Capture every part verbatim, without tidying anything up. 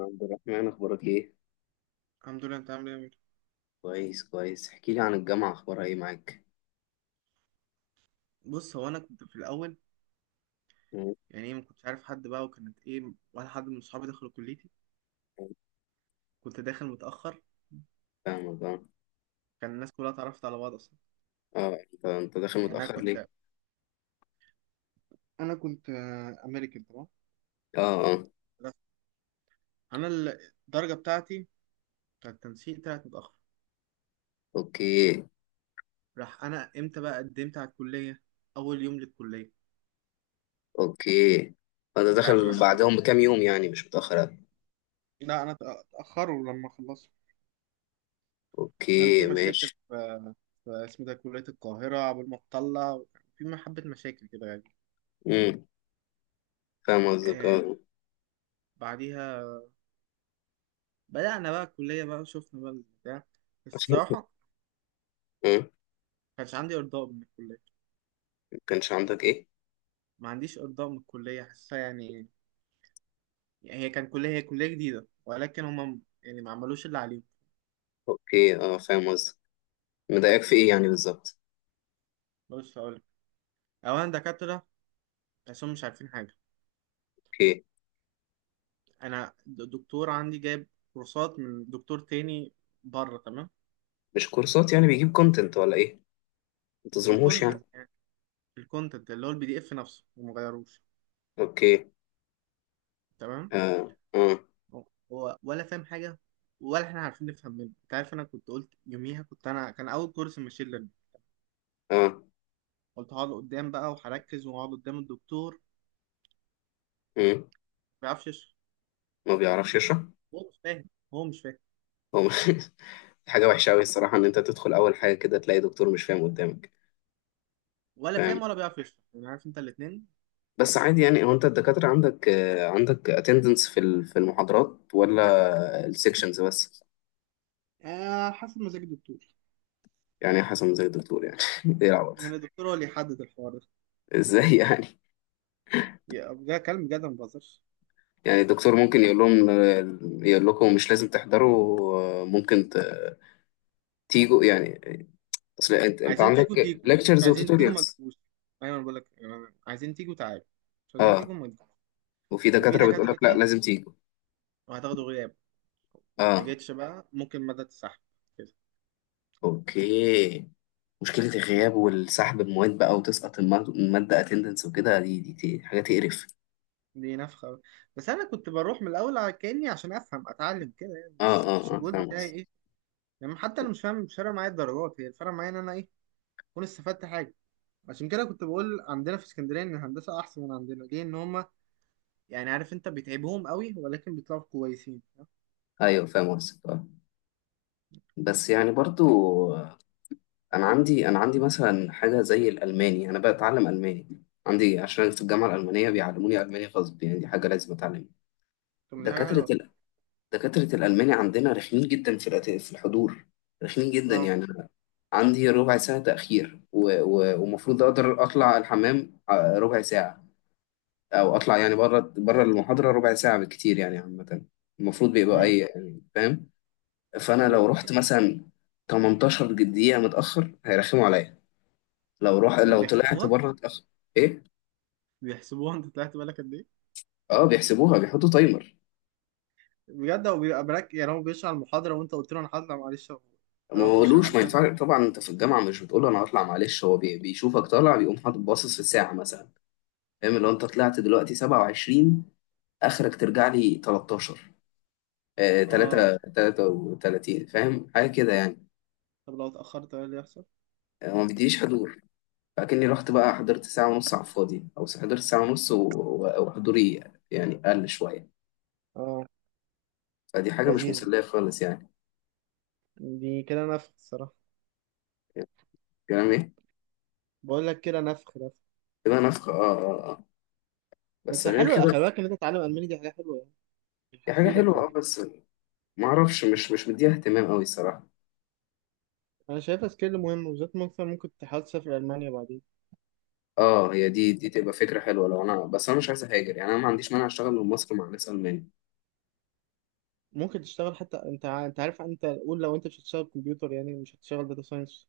عبد الرحمن أخبارك إيه؟ الحمد لله. انت عامل ايه يا أمير؟ كويس كويس، احكي لي عن الجامعة أخبارها إيه معاك؟ بص، هو انا كنت في الاول، مم. يعني ايه ما كنتش عارف حد بقى، وكانت ايه ولا حد من صحابي دخلوا كليتي. كنت داخل متاخر. فاهمك أه كان الناس كلها اتعرفت على بعض اصلا. أه، أنت أنت داخل يعني انا متأخر ليه؟ كنت انا كنت آه، امريكان تمام. أه أه. بس انا ال- الدرجه بتاعتي بتاعت التنسيق طلعت متاخر. أوكي راح انا امتى بقى قدمت على الكليه؟ اول يوم للكليه. أوكي، أنت انت عارف انا داخل بقى قد- بعدهم بكام يوم يعني مش متأخر أوي. لا انا اتاخروا لما خلصت. كان في أوكي مشاكل ماشي. في, في اسمه ده كليه القاهره قبل ما تطلع، وكان في حبه مشاكل كده يعني. أمم فاهم قصدك آه. أه. بعديها بدأنا بقى الكلية بقى وشفنا بقى البتاع. الصراحة ما أه، كانش عندي إرضاء من الكلية. مكانش عندك إيه؟ ما عنديش إرضاء من الكلية، حاسة يعني. هي كان كلية هي كلية جديدة، ولكن هم يعني ما عملوش اللي عليهم. أوكي أه فاهم قصدك. مضايقك في إيه يعني بالظبط؟ بص هقولك، أولا دكاترة تحسهم مش عارفين حاجة. أوكي. أنا د- دكتور عندي جايب كورسات من دكتور تاني بره، تمام. مش كورسات يعني بيجيب كونتنت ولا إيه؟ متظلمهوش يعني. الكونتنت يعني، الكونتنت اللي هو البي دي إف نفسه ومغيروش. أوكي تمام. أه أه هو هو ولا فاهم حاجة، ولا احنا عارفين نفهم منه. انت عارف، انا كنت قلت يوميها، كنت انا كان اول كورس ماشين ليرنينج، أه. قلت هقعد قدام بقى وهركز وهقعد قدام الدكتور. ما أمم. بيعرفش يشرح. ما بيعرفش يشرح؟ هو مش فاهم هو مش فاهم. هو حاجة وحشة أوي الصراحة إن أنت تدخل أول حاجة كده تلاقي دكتور مش فاهم قدامك. ولا فاهم. فاهم ولا بيعرف يشرح، يعني عارف انت الاثنين. بس عادي، يعني هو أنت الدكاترة عندك، آه، عندك اتندنس في ال- في المحاضرات ولا السكشنز بس؟ آه، حسب مزاج الدكتور. يعني يا حسن زي الدكتور يعني. إيه العبط. يعني الدكتور هو اللي يحدد الحوار ده. إزاي يعني؟ يا- ده كلام بجد، ما بهزرش. يعني الدكتور ممكن يقول لهم آه، يقول لكم مش لازم تحضروا، آه، ممكن ت- تيجوا يعني. أصل أنت أنت عايزين تيجوا عندك تيجوا، مش ليكتشرز عايزين تيجوا ما وتوتوريالز. تجوش. ايوه انا بقول لك، آه، عايزين تيجوا تعالوا، مش عايزين تيجوا أه. ما تجوش. وفي وفي دكاترة بتقول لك لا، دكاترتين، لازم تيجوا. وهتاخدوا غياب. ما أه. جيتش بقى ممكن مدى تسحب كده. أوكي. مشكلة الغياب والسحب المواد بقى وتسقط الماد- المادة اتندنس وكده، دي دي دي حاجة تقرف. دي نفخة بقى. بس أنا كنت بروح من الأول على كأني عشان أفهم أتعلم كده، يعني اه مش اه مش اه، الجول فاهم بتاعي قصدك. إيه؟ يعني حتى انا مش فاهم، مش فارقه معايا الدرجات، هي الفرق معايا ان انا ايه، اكون استفدت حاجه. عشان كده كنت بقول عندنا في اسكندريه ان الهندسه احسن من عندنا، ليه، ان هم يعني عارف انت بيتعبهم قوي ولكن بيطلعوا كويسين. ايوه فاهم قصدك اه. بس يعني برضو، آه، انا عندي انا عندي مثلا حاجة زي الالماني، انا بتعلم الماني عندي عشان أنا في الجامعة الألمانية بيعلموني ألماني غصب، يعني دي حاجة لازم أتعلمها. طب ما دي حاجه دكاترة حلوه اصلا. ال... دكاترة الألماني عندنا رخمين جدا في الأت- في الحضور. رخمين جدا، اه. يعني أنا عندي ربع ساعة تأخير و- و- ومفروض أقدر أطلع الحمام ع- ربع ساعة، او اطلع يعني بره بره المحاضره ربع ساعه بالكتير، يعني عامه المفروض بيبقى امم. اي، يعني فاهم. فانا طب لو رحت مثلا ثمانية عشر دقيقه متاخر هيرخموا عليا. لو روح هما لو طلعت بيحسبوها. بره اتاخر. ايه. بيحسبوها انت طلعت بالك قد ايه؟ اه، بيحسبوها، بيحطوا تايمر. بجد هو بيبقى براك؟ يعني هو بيشرح المحاضره وانت قلت له انا هطلع معلش، ما اروح اخش بقولوش ما الحمام. ينفعش طبعا، انت في الجامعه مش بتقول له انا هطلع معلش، هو بي- بيشوفك طالع، بيقوم حاطط باصص في الساعه مثلا، فاهم. لو انت طلعت دلوقتي سبعة وعشرين، اخرك ترجع لي تلتاشر، آه اه. تلاتة ثلاثة وثلاثون، فاهم حاجه كده يعني. طب لو اتاخرت ايه اللي يحصل؟ آه، ما بيديش حضور. فاكني رحت بقى حضرت ساعة ونص على الفاضي، أو حضرت ساعة ونص و- و- وحضوري يعني قل شوية. اه. فدي حاجة مش لذيذ. مسلية خالص يعني. دي كده نفخ الصراحه. كلام إيه؟ بقول لك كده نفخ. كده نفخة آه آه آه. بس بس غير حلو، كده. خلي بالك ان انت تتعلم الماني، دي حاجه حلوه يعني. هي حاجة هتفيدك حلوة في آه الحياة. بس معرفش، مش مش مديها اهتمام أوي الصراحة. انا شايفها سكيل مهم، وبالذات مثلا ممكن تحاول تسافر المانيا بعدين. آه، هي دي دي تبقى فكرة حلوة، لو أنا بس أنا مش عايز أهاجر، يعني أنا ما عنديش مانع أشتغل من مصر مع ناس ألمانية. ممكن تشتغل حتى انت ع- انت عارف، انت قول لو انت مش هتشتغل كمبيوتر، يعني مش هتشتغل داتا ساينس،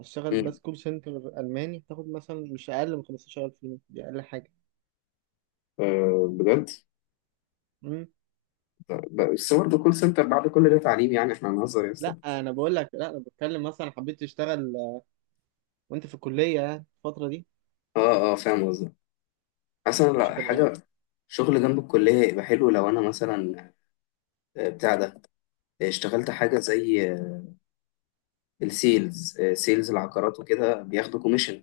هتشتغل أمم. بس كول سنتر الماني، تاخد مثلا مش اقل من خمسة عشر الف جنيه، دي اقل حاجه. آه بجد. امم. بس برضه كول سنتر بعد كل ده تعليم، يعني إحنا هنهزر يا أسطى. لا انا بقول لك لا انا بتكلم، مثلا حبيت تشتغل آه، وانت في الكليه يعني الفتره دي، آه آه فاهم قصدي. مثلا مش لا هتبقى. حاجة، شغل جنب الكلية يبقى حلو لو أنا مثلا، آه، بتاع ده، آه، اشتغلت حاجة زي، آه، السيلز، آه، سيلز العقارات وكده بياخدوا كوميشن.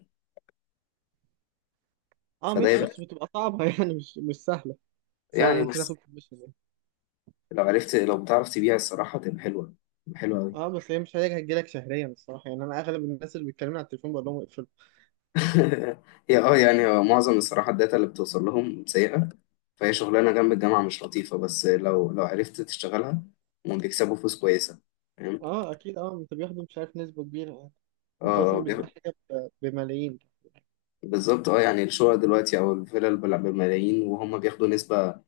اه، فده مش يبقى، بس بتبقى صعبه يعني مش مش سهله، سهله إن يعني انت تاخد بس، كوميشن. لو عرفت لو بتعرف تبيع الصراحة تبقى حلوة. تبقى حلوة أوي. اه بس هي مش حاجه هتجيلك شهريا الصراحه، يعني انا اغلب الناس اللي بيتكلموا على التليفون بقول لهم اقفل. هي اه يعني هو معظم الصراحة الداتا اللي بتوصل لهم سيئة، فهي شغلانة جنب الجامعة مش لطيفة، بس لو لو عرفت تشتغلها، هم بيكسبوا فلوس كويسة، فاهم. اه اكيد، اه انت بياخدوا مش عارف نسبه كبيره يعني. اه انت آه، اصلا بتبيع بياخ- حاجه ب- بملايين. بالظبط اه، يعني الشقق دلوقتي أو الفلل بلا- بملايين، وهم بياخدوا نسبة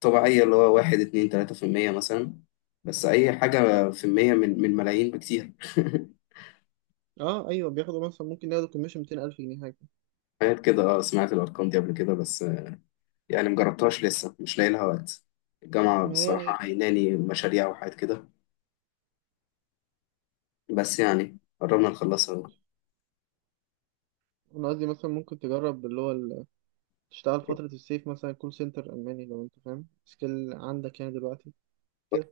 طبيعية اللي هو واحد اتنين تلاتة في المية مثلا، بس أي حاجة في المية من من ملايين بكتير. اه ايوه بياخدوا، مثلا ممكن ياخدوا كوميشن ميتين الف جنيه حاجه. حاجات كده، اه سمعت الأرقام دي قبل كده بس، آه، يعني مجربتهاش لسه مش لاقي لها وقت. الجامعة ما هي بصراحة هي كده. عيناني مشاريع وحاجات كده، بس يعني قربنا نخلصها أهو. انا قصدي مثلا ممكن تجرب اللي هو ال- تشتغل فتره الصيف مثلا كول سنتر الماني، لو انت فاهم سكيل عندك يعني دلوقتي كده.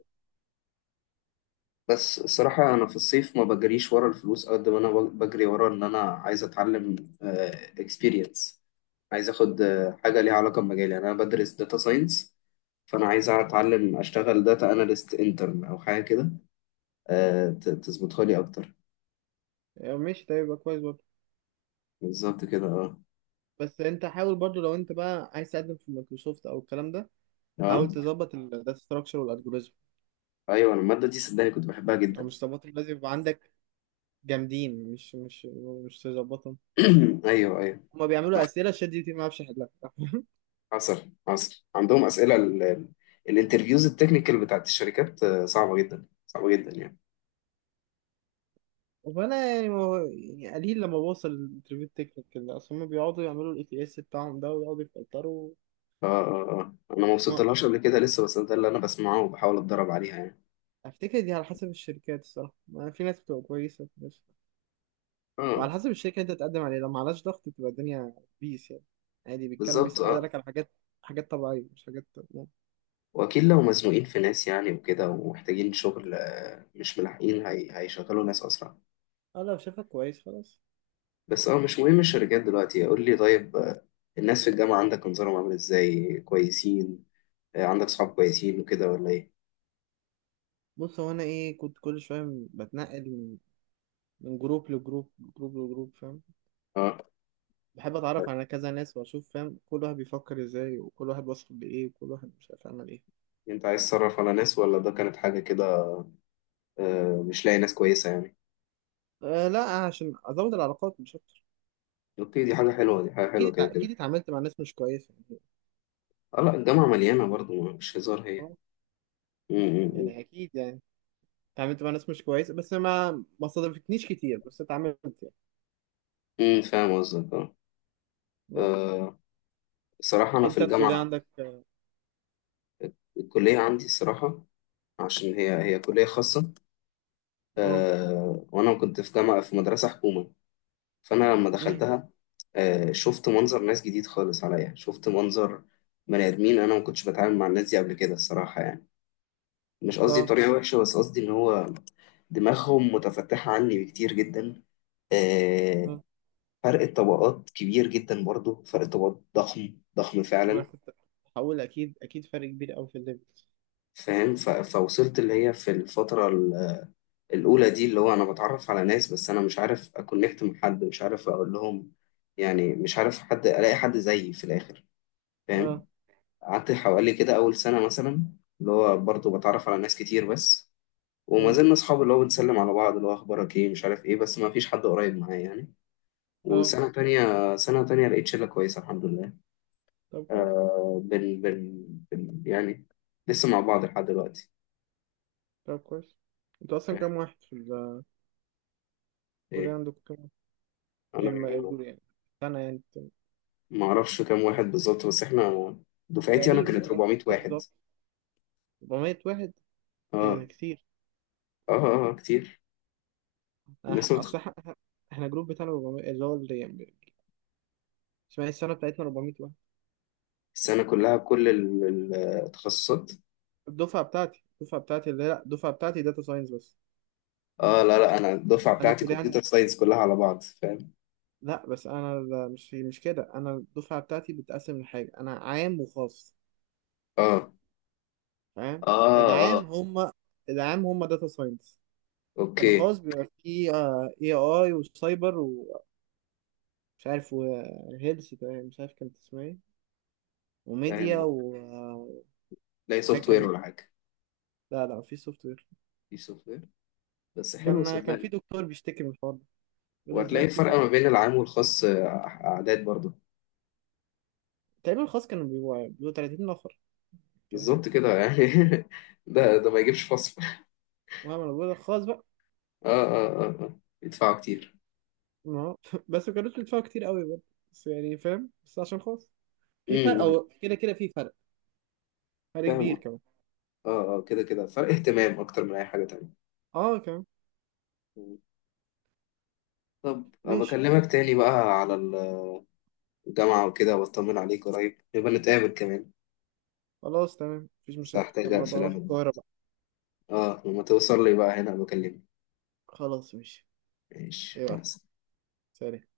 بس الصراحة أنا في الصيف ما بجريش ورا الفلوس قد ما أنا بجري ورا إن أنا عايز أتعلم اكسبيرينس، عايز أخد آه، حاجة ليها علاقة بمجالي، يعني أنا بدرس داتا ساينس، فأنا عايز أتعلم أشتغل داتا أناليست انترن أو حاجة كده، آه، ت- تظبطها لي أكتر. آه، ماشي، ده يبقى كويس برضه. بالظبط كده أه. بس انت حاول برضه، لو انت بقى عايز تقدم في مايكروسوفت او الكلام ده، حاول أه تظبط الداتا ستراكشر والالجوريزم. أيوه، أنا المادة دي صدقني كنت بحبها او جدا. مش تظبط، لازم يبقى عندك جامدين، مش مش مش تظبطهم. أيوه أيوه. هما بيعملوا اسئله شات جي بي تي ما بيعرفش يحلها. حصل حصل عندهم أسئلة، الانترفيوز التكنيكال بتاعت الشركات آه، صعبة جدا صعبة جدا يعني. فانا يعني، ما هو- يعني قليل لما بوصل الانترفيو التكنيكال ده، اصل هما بيقعدوا يعملوا الاي تي اس بتاعهم ده ويقعدوا يفلتروا. اه اه اه، انا ما ما وصلتلهاش قبل كده لسه، بس ده اللي انا بسمعه وبحاول اتدرب عليها يعني. افتكر دي على حسب الشركات الصراحه، ما في ناس بتبقى كويسه في ناس، اه وعلى حسب الشركه اللي انت تقدم عليها، لو ما عليهاش ضغط بتبقى الدنيا بيس يعني، عادي بيتكلم، بالظبط اه. بيسالك على حاجات، حاجات طبيعيه مش حاجات يعني. واكيد لو مزنوقين في ناس يعني وكده ومحتاجين شغل، آه، مش ملاحقين، هي... هيشغلوا ناس اسرع. اه لو شافك كويس خلاص. بس اه مش مهم الشركات دلوقتي. قول لي طيب، آه، الناس في الجامعة عندك انظارهم عامل ازاي؟ كويسين، آه، عندك صحاب كويسين وكده ولا ايه؟ بص هو انا ايه، كنت كل شويه بتنقل من من جروب لجروب، جروب لجروب فاهم؟ اه، بحب اتعرف على كذا ناس واشوف، فاهم، كل واحد بيفكر ازاي وكل واحد واصل لايه وكل واحد مش عارف يعمل ايه. انت عايز تصرف على ناس ولا ده كانت حاجة كده، آه، مش لاقي ناس كويسة يعني؟ أه لا، عشان ازود العلاقات مش اكتر. اوكي، دي حاجة حلوة، دي حاجة اكيد حلوة كده اتع- كده. اكيد اتعاملت مع ناس مش كويسه يعني. اه لا، الجامعة مليانة برضو مش هزار هي. اه. م- م- يعني م. اكيد يعني، اتعاملت مع ناس مش كويسه، بس ما ما صادفتنيش كتير، بس اتعاملت يعني. امم فاهم قصدك اه. ما. آه، الصراحة أنا في انت الكليه الجامعة، عندك. الكلية عندي الصراحة، عشان هي هي كلية خاصة. اه، أه، وأنا كنت في جامعة في مدرسة حكومة، فأنا لما أمم، دخلتها أه شفت منظر ناس جديد خالص عليا، شفت منظر بني آدمين، أنا ما كنتش بتعامل مع الناس دي قبل كده الصراحة، يعني مش قصدي اه طريقة وحشة، بس قصدي إن هو دماغهم متفتحة عني بكتير جدا. آه، اه. فرق الطبقات كبير جدا، برضو فرق الطبقات ضخم ضخم ما فعلا. كنت هقول، اكيد اكيد فرق كبير قوي في الليفل. فاهم. ف- فوصلت اللي هي في الفترة ال- الأولى دي، اللي هو أنا بتعرف على ناس، بس أنا مش عارف أكونكت مع حد، مش عارف أقول لهم يعني، مش عارف حد، ألاقي حد زيي في الآخر، اه، فاهم. قعدت حوالي كده أول سنة مثلا اللي هو برضه بتعرف على ناس كتير بس، وما أمم. زلنا أصحاب، اللي هو بنسلم على بعض اللي هو أخبارك إيه مش عارف إيه، بس ما فيش حد قريب معايا يعني. اه وسنة تانية سنة تانية لقيت شلة كويسة الحمد لله. طب كويس. آه. بن بن بن يعني لسه مع بعض لحد دلوقتي. طب كويس انتوا اصلا آه، كام واحد في الكليه؟ إيه، عندكم كام أنا يعني؟ ما يقول يعني سنة يعني، ما اعرفش كام واحد بالظبط، بس احنا دفعتي انا تقريبا كانت يعني، كتير، اربعمية قصدي قصدي واحد. ده اربعمية واحد. ايه اه ده كتير. اه اه، كتير. أنا ح- الناس متخ... اصل إح- إح- احنا جروب بتاعنا اربعمية، اللي هو اللي يعني اسمها إيه، السنة بتاعتنا اربعمية واحد. السنه كلها بكل ال- ال- التخصصات. الدفعة بتاعتي الدفعة بتاعتي اللي لا الدفعة بتاعتي داتا ساينس بس. اه لا لا، انا الدفعه انا بتاعتي الكلية عندي، كمبيوتر ساينس كلها على بعض فاهم. لا بس انا، لا، مش مش كده. انا الدفعة بتاعتي بتقسم لحاجة، انا عام وخاص اه فاهم؟ اه اه العام اه. هم العام هم داتا ساينس. اوكي. الخاص بيبقى فيه اي اي وسايبر، ومش عارف وهيلث، مش عارف كانت اسمها ايه، وميديا فاهم. و- هتلاقي وحاجة سوفت وير كمان. ولا حاجه؟ لا لا مفيش سوفت وير. دي سوفت وير. بس حلو كان كان في صدقني. دكتور بيشتكي من الحوار ده، بيقول وهتلاقي ازاي في الفرق كلية. ما بين العام والخاص، آه، اعداد برضه. تقريبا الخاص كانوا بيبقوا، يعني بيبقوا تلاتين نفر كده حاجة. بالظبط كده يعني. ده ده ما يجيبش فصل. المهم انا بقول الخاص بقى. اه اه اه اه، يدفعوا كتير. ما هو بس ما كانوش بيدفعوا كتير قوي برضه، بس يعني فاهم، بس عشان خاص في فرق، امم او كده كده في فرق، فرق كبير فاهم. كمان. اه اه، كده كده فرق اهتمام اكتر من اي حاجة تانية. اه كمان. مم. طب أبقى ماشي، بكلمك تاني بقى على ال- الجامعة وكده، واطمن عليك قريب يبقى نتقابل كمان. خلاص تمام، مفيش بس مشاكل، هحتاج لما اقفل بروح انا، القاهرة بقى. اه لما توصل لي بقى هنا بكلمك. خلاص ماشي. ماشي مع يلا. السلامة. سلام.